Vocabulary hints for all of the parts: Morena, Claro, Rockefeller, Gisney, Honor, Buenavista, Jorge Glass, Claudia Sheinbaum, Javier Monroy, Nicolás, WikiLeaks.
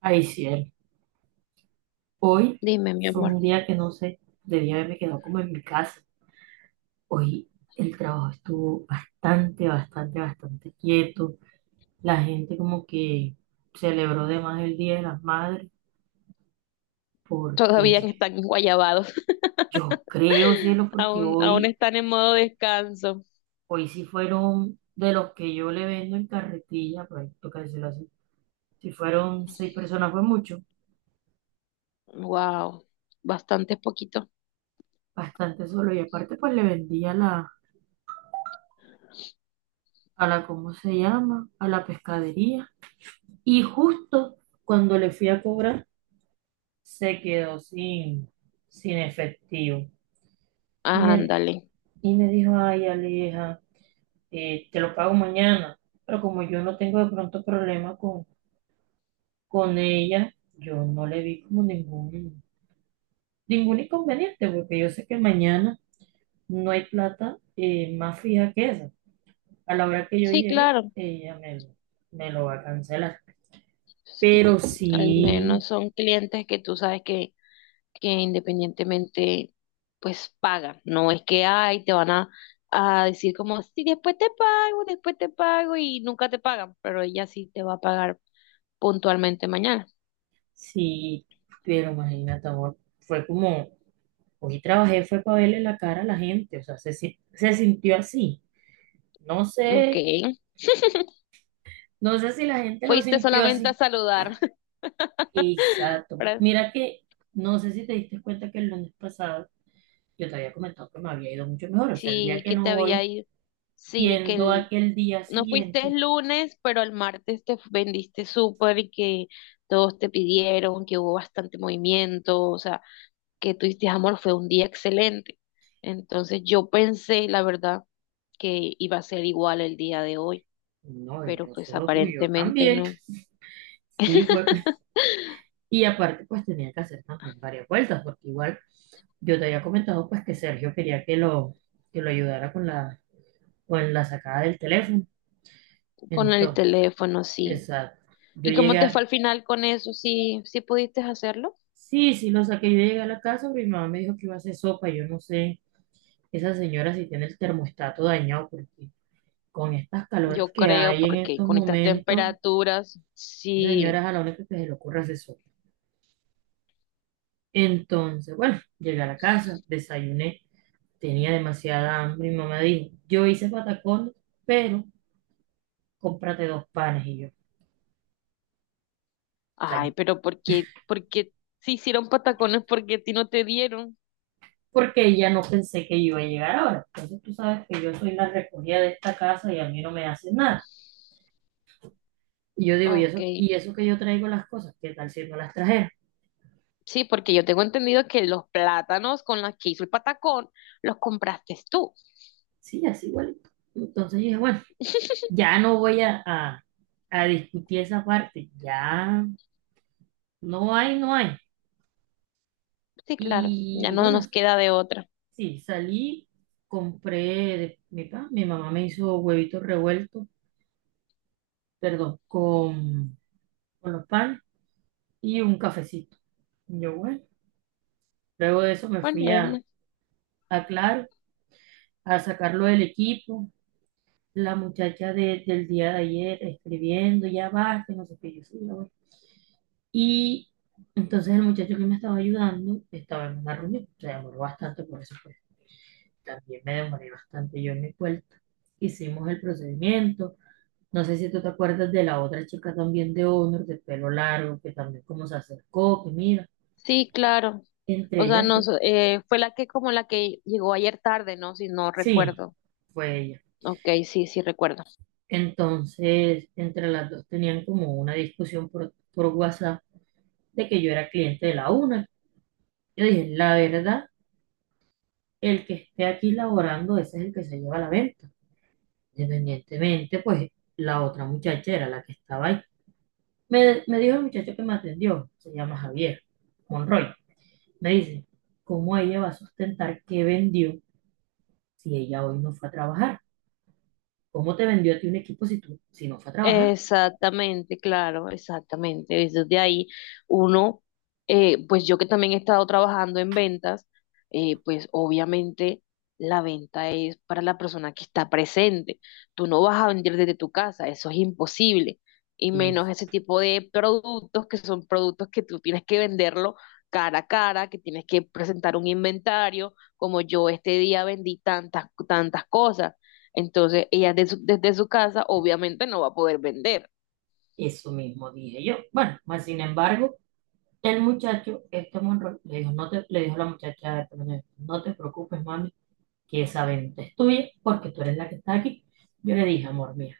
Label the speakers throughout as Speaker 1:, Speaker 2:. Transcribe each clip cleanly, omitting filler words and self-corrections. Speaker 1: Ay, cielo. Hoy
Speaker 2: Dime, mi
Speaker 1: fue
Speaker 2: amor,
Speaker 1: un día que no sé, debía haberme quedado como en mi casa. Hoy el trabajo estuvo bastante, bastante, bastante quieto. La gente como que celebró de más el Día de las Madres porque
Speaker 2: todavía están guayabados.
Speaker 1: yo creo, cielo, porque
Speaker 2: Aún
Speaker 1: hoy,
Speaker 2: están en modo descanso.
Speaker 1: hoy sí fueron de los que yo le vendo en carretilla, por ahí toca decirlo así, si fueron seis personas fue mucho,
Speaker 2: Wow, bastante poquito.
Speaker 1: bastante solo. Y aparte pues le vendía a la, ¿cómo se llama? A la pescadería. Y justo cuando le fui a cobrar, se quedó sin efectivo. Y me,
Speaker 2: Ándale.
Speaker 1: y me dijo, ay, Aleja, te lo pago mañana. Pero como yo no tengo de pronto problema con ella, yo no le vi como ningún inconveniente, porque yo sé que mañana no hay plata más fija que esa. A la hora que yo
Speaker 2: Sí,
Speaker 1: llegue,
Speaker 2: claro.
Speaker 1: me lo va a cancelar.
Speaker 2: Sí,
Speaker 1: Pero
Speaker 2: al
Speaker 1: sí,
Speaker 2: menos son clientes que tú sabes que independientemente, pues pagan. No es que, ay, te van a decir como, sí, después te pago y nunca te pagan, pero ella sí te va a pagar puntualmente mañana.
Speaker 1: sí, pero imagínate, amor, fue como, hoy trabajé, fue para verle la cara a la gente, o sea, se sintió así. No
Speaker 2: Ok,
Speaker 1: sé, no sé si la gente lo
Speaker 2: fuiste
Speaker 1: sintió
Speaker 2: solamente a
Speaker 1: así.
Speaker 2: saludar.
Speaker 1: Exacto.
Speaker 2: Para...
Speaker 1: Mira que, no sé si te diste cuenta que el lunes pasado yo te había comentado que me había ido mucho mejor, o sea, el día
Speaker 2: Sí,
Speaker 1: que
Speaker 2: que te
Speaker 1: no
Speaker 2: había
Speaker 1: voy,
Speaker 2: ido. Sí, que
Speaker 1: yendo
Speaker 2: el-
Speaker 1: aquel día
Speaker 2: no fuiste
Speaker 1: siguiente,
Speaker 2: el lunes, pero el martes te vendiste súper y que todos te pidieron, que hubo bastante movimiento, o sea, que tuviste amor, fue un día excelente. Entonces yo pensé, la verdad, que iba a ser igual el día de hoy,
Speaker 1: no, y
Speaker 2: pero
Speaker 1: no
Speaker 2: pues
Speaker 1: solo tú, yo
Speaker 2: aparentemente
Speaker 1: también.
Speaker 2: no.
Speaker 1: Sí, fue, y aparte pues tenía que hacer también varias vueltas, porque igual... Yo te había comentado pues que Sergio quería que lo ayudara con con la sacada del teléfono.
Speaker 2: Con el
Speaker 1: Entonces,
Speaker 2: teléfono, sí.
Speaker 1: exacto.
Speaker 2: ¿Y cómo te fue al final con eso? ¿Sí, sí pudiste hacerlo?
Speaker 1: Sí, sí lo saqué. Yo llegué a la casa, pero mi mamá me dijo que iba a hacer sopa. Yo no sé, esa señora si tiene el termostato dañado, porque con estas calores
Speaker 2: Yo
Speaker 1: que
Speaker 2: creo
Speaker 1: hay en
Speaker 2: porque
Speaker 1: estos
Speaker 2: con estas
Speaker 1: momentos,
Speaker 2: temperaturas,
Speaker 1: esa señora
Speaker 2: sí.
Speaker 1: es a la única que se le ocurre hacer sopa. Entonces, bueno, llegué a la casa, desayuné, tenía demasiada hambre. Mi mamá dijo, yo hice patacones, pero cómprate dos panes y yo. O
Speaker 2: Ay,
Speaker 1: sea,
Speaker 2: pero por qué si hicieron patacones porque a ti no te dieron?
Speaker 1: porque ya no pensé que yo iba a llegar ahora. Entonces tú sabes que yo soy la recogida de esta casa y a mí no me hacen nada. Y yo digo,
Speaker 2: Ok.
Speaker 1: y eso que yo traigo las cosas? ¿Qué tal si no las trajera?
Speaker 2: Sí, porque yo tengo entendido que los plátanos con los que hizo el patacón los compraste tú.
Speaker 1: Sí, así igualito. Entonces dije, bueno, ya no voy a discutir esa parte. Ya no hay, no hay.
Speaker 2: Sí, claro. Ya
Speaker 1: Y
Speaker 2: no nos
Speaker 1: bueno,
Speaker 2: queda de otra.
Speaker 1: sí, salí, compré de mi pan. Mi mamá me hizo huevitos revueltos, perdón, con los pan y un cafecito. Y bueno. Luego de eso me fui
Speaker 2: Bueno, Ernesto,
Speaker 1: a Claro a sacarlo del equipo. La muchacha del día de ayer escribiendo, ya basta no sé qué yo sí, ya voy. Y entonces el muchacho que me estaba ayudando estaba en una reunión. Se demoró bastante, por eso pues, también me demoré bastante yo en mi vuelta. Hicimos el procedimiento. No sé si tú te acuerdas de la otra chica también de Honor, de pelo largo, que también como se acercó, que mira,
Speaker 2: sí, claro. O
Speaker 1: entre
Speaker 2: sea,
Speaker 1: ellas dos.
Speaker 2: nos, fue la que como la que llegó ayer tarde, ¿no? Si no
Speaker 1: Sí,
Speaker 2: recuerdo.
Speaker 1: fue ella.
Speaker 2: Ok, sí, sí recuerdo.
Speaker 1: Entonces, entre las dos tenían como una discusión por WhatsApp de que yo era cliente de la una. Yo dije, la verdad, el que esté aquí laborando, ese es el que se lleva la venta. Independientemente, pues la otra muchacha era la que estaba ahí. Me dijo el muchacho que me atendió, se llama Javier Monroy. Me dice, ¿cómo ella va a sustentar que vendió si ella hoy no fue a trabajar? ¿Cómo te vendió a ti un equipo si tú, si no fue a trabajar?
Speaker 2: Exactamente, claro, exactamente. Desde ahí uno, pues yo que también he estado trabajando en ventas, pues obviamente la venta es para la persona que está presente. Tú no vas a vender desde tu casa, eso es imposible. Y
Speaker 1: Y
Speaker 2: menos ese tipo de productos que son productos que tú tienes que venderlo cara a cara, que tienes que presentar un inventario, como yo este día vendí tantas, tantas cosas. Entonces, ella de su- desde su casa obviamente no va a poder vender.
Speaker 1: eso mismo dije yo. Bueno, más sin embargo. El muchacho, este Monroy, le dijo, no te, le dijo la muchacha de Polonia, no te preocupes, mami, que esa venta es tuya porque tú eres la que está aquí. Yo le dije, amor, mira,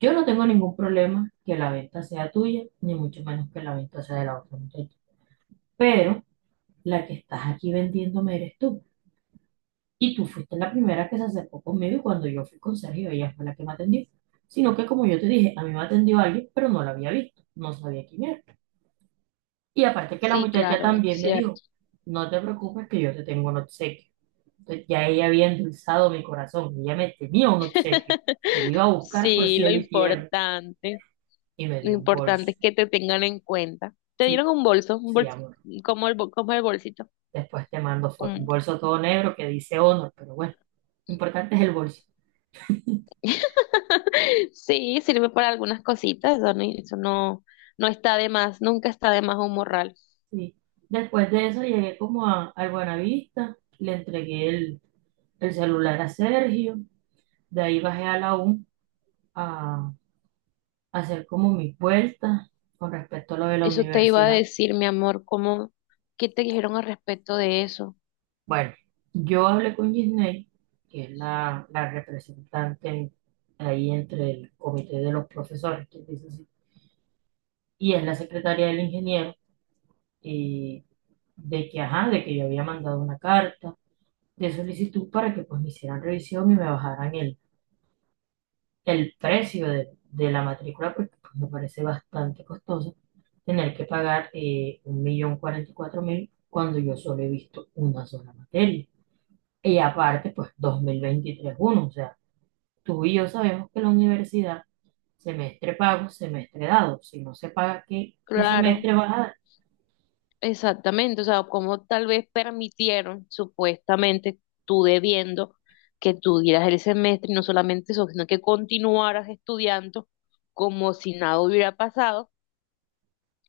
Speaker 1: yo no tengo ningún problema que la venta sea tuya, ni mucho menos que la venta sea de la otra muchacha. Pero la que estás aquí vendiéndome eres tú. Y tú fuiste la primera que se acercó conmigo y cuando yo fui con Sergio, ella fue la que me atendió. Sino que como yo te dije, a mí me atendió alguien, pero no la había visto, no sabía quién era. Y aparte que la
Speaker 2: Sí,
Speaker 1: muchacha
Speaker 2: claro, es
Speaker 1: también me dijo,
Speaker 2: cierto.
Speaker 1: no te preocupes que yo te tengo un obsequio. Entonces ya ella había endulzado mi corazón, ella me tenía un obsequio. Yo lo iba a buscar por
Speaker 2: Sí,
Speaker 1: cielo y tierra y me
Speaker 2: lo
Speaker 1: dio un
Speaker 2: importante
Speaker 1: bolso.
Speaker 2: es que te tengan en cuenta. Te dieron
Speaker 1: Sí,
Speaker 2: un
Speaker 1: sí,
Speaker 2: bolso,
Speaker 1: amor.
Speaker 2: como el, bol- como el bolsito.
Speaker 1: Después te mando foto, un
Speaker 2: Como...
Speaker 1: bolso todo negro que dice Honor, pero bueno, lo importante es el bolso.
Speaker 2: Sí, sirve para algunas cositas, eso no, no está de más, nunca está de más un morral.
Speaker 1: Sí. Después de eso llegué como a, al Buenavista, le entregué el celular a Sergio, de ahí bajé a la U hacer como mis vueltas con respecto a lo de la
Speaker 2: Eso te iba a
Speaker 1: universidad.
Speaker 2: decir, mi amor, ¿cómo, qué te dijeron al respecto de eso?
Speaker 1: Bueno, yo hablé con Gisney, que es la representante ahí entre el comité de los profesores, que dice así, y es la secretaria del ingeniero, eh, de que, ajá, de que yo había mandado una carta de solicitud para que pues me hicieran revisión y me bajaran el precio de la matrícula, porque pues, me parece bastante costoso tener que pagar 1.044.000 cuando yo solo he visto una sola materia. Y aparte, pues 2023-1 o sea, tú y yo sabemos que la universidad, semestre pago, semestre dado, si no se paga, ¿qué, qué
Speaker 2: Claro.
Speaker 1: semestre vas a?
Speaker 2: Exactamente, o sea, como tal vez permitieron supuestamente tú debiendo que tú dieras el semestre y no solamente eso, sino que continuaras estudiando como si nada hubiera pasado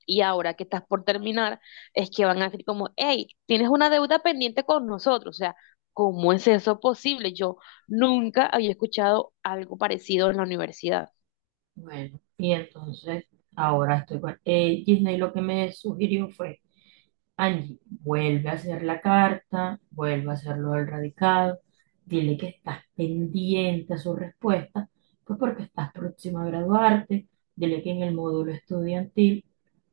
Speaker 2: y ahora que estás por terminar es que van a decir como, hey, tienes una deuda pendiente con nosotros, o sea, ¿cómo es eso posible? Yo nunca había escuchado algo parecido en la universidad.
Speaker 1: Bueno, y entonces ahora estoy con Disney. Lo que me sugirió fue, Angie, vuelve a hacer la carta, vuelve a hacerlo lo del radicado, dile que estás pendiente a su respuesta, pues porque estás próxima a graduarte, dile que en el módulo estudiantil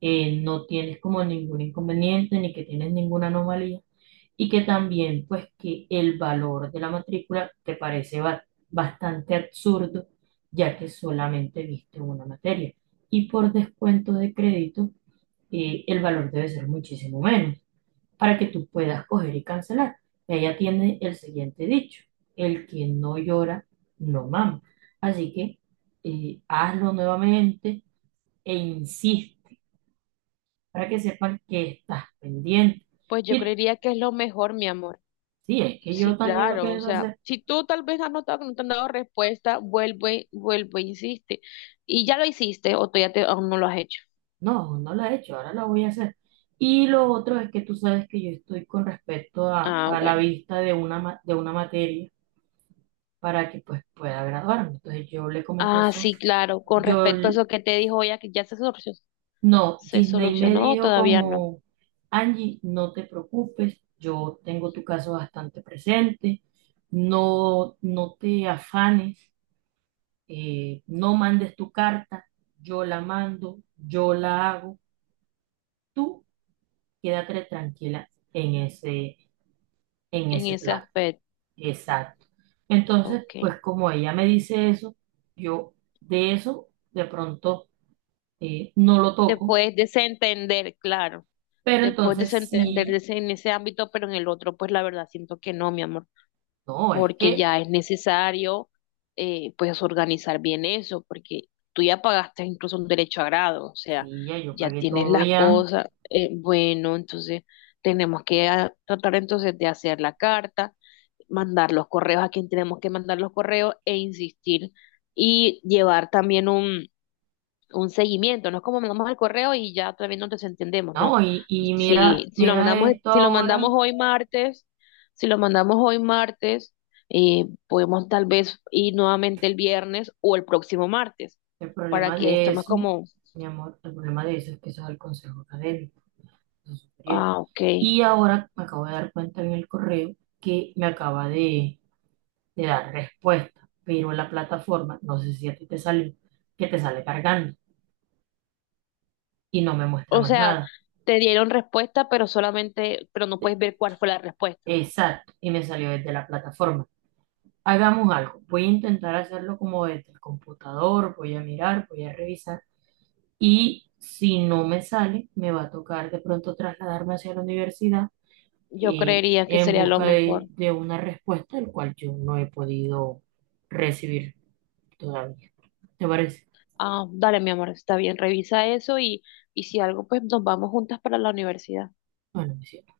Speaker 1: no tienes como ningún inconveniente ni que tienes ninguna anomalía y que también pues que el valor de la matrícula te parece bastante absurdo ya que solamente viste una materia. Y por descuento de crédito, el valor debe ser muchísimo menos para que tú puedas coger y cancelar. Y allá tiene el siguiente dicho, el que no llora, no mama. Así que hazlo nuevamente e insiste para que sepan que estás pendiente.
Speaker 2: Pues yo
Speaker 1: Y
Speaker 2: creería que es lo mejor, mi amor.
Speaker 1: sí, es que
Speaker 2: Sí,
Speaker 1: yo también lo
Speaker 2: claro, o
Speaker 1: pienso
Speaker 2: sea,
Speaker 1: hacer.
Speaker 2: si tú tal vez has notado que no te han dado respuesta, vuelve, vuelve, insiste. Y ya lo hiciste o tú ya te, aún no lo has hecho.
Speaker 1: No, no la he hecho, ahora la voy a hacer. Y lo otro es que tú sabes que yo estoy con respecto
Speaker 2: Ah,
Speaker 1: a la
Speaker 2: bueno.
Speaker 1: vista de de una materia para que pues pueda graduarme. Entonces yo le comenté
Speaker 2: Ah,
Speaker 1: eso.
Speaker 2: sí, claro, con
Speaker 1: Yo,
Speaker 2: respecto a
Speaker 1: l-
Speaker 2: eso que te dijo ella, que ya
Speaker 1: no,
Speaker 2: se
Speaker 1: Disney me
Speaker 2: solucionó, o
Speaker 1: dijo
Speaker 2: todavía no,
Speaker 1: como, Angie, no te preocupes, yo tengo tu caso bastante presente, no, no te afanes, no mandes tu carta, yo la mando, yo la hago. Tú quédate tranquila en ese,
Speaker 2: en ese
Speaker 1: plan.
Speaker 2: aspecto.
Speaker 1: Exacto. Entonces,
Speaker 2: Ok.
Speaker 1: pues como ella me dice eso, yo de eso de pronto no lo
Speaker 2: Te
Speaker 1: toco,
Speaker 2: puedes desentender, claro,
Speaker 1: pero
Speaker 2: te puedes
Speaker 1: entonces
Speaker 2: desentender de
Speaker 1: sí,
Speaker 2: ese- en ese ámbito, pero en el otro, pues la verdad siento que no, mi amor,
Speaker 1: no, es
Speaker 2: porque
Speaker 1: que
Speaker 2: ya es necesario, pues organizar bien eso, porque tú ya pagaste incluso un derecho a grado, o sea,
Speaker 1: sí, ya yo
Speaker 2: ya
Speaker 1: pagué
Speaker 2: tienes
Speaker 1: todo
Speaker 2: las
Speaker 1: ya,
Speaker 2: cosas, bueno, entonces tenemos que ah, tratar entonces de hacer la carta, mandar los correos a quien tenemos que mandar los correos e insistir y llevar también un seguimiento, no es como mandamos el correo y ya todavía no nos entendemos, no.
Speaker 1: no, y mira,
Speaker 2: Si, si lo
Speaker 1: mira
Speaker 2: mandamos,
Speaker 1: esto
Speaker 2: si lo mandamos
Speaker 1: ahora,
Speaker 2: hoy martes, si lo mandamos hoy martes, podemos tal vez ir nuevamente el viernes o el próximo martes,
Speaker 1: el
Speaker 2: para
Speaker 1: problema
Speaker 2: que
Speaker 1: de
Speaker 2: esto más
Speaker 1: eso,
Speaker 2: como,
Speaker 1: mi amor, el problema de eso es que eso es el consejo académico, superior.
Speaker 2: ah, ok.
Speaker 1: Y ahora me acabo de dar cuenta en el correo que me acaba de te da respuesta, pero la plataforma, no sé si a ti te salió, que te sale cargando y no me muestra
Speaker 2: O
Speaker 1: más
Speaker 2: sea,
Speaker 1: nada.
Speaker 2: te dieron respuesta, pero solamente, pero no puedes ver cuál fue la respuesta.
Speaker 1: Exacto, y me salió desde la plataforma. Hagamos algo, voy a intentar hacerlo como desde el computador, voy a mirar, voy a revisar y si no me sale, me va a tocar de pronto trasladarme hacia la universidad
Speaker 2: Yo creería que
Speaker 1: en
Speaker 2: sería lo
Speaker 1: busca
Speaker 2: mejor.
Speaker 1: de una respuesta, el cual yo no he podido recibir todavía. ¿Te parece?
Speaker 2: Ah, dale, mi amor, está bien, revisa eso y si algo, pues nos vamos juntas para la universidad.
Speaker 1: Bueno, me sirve.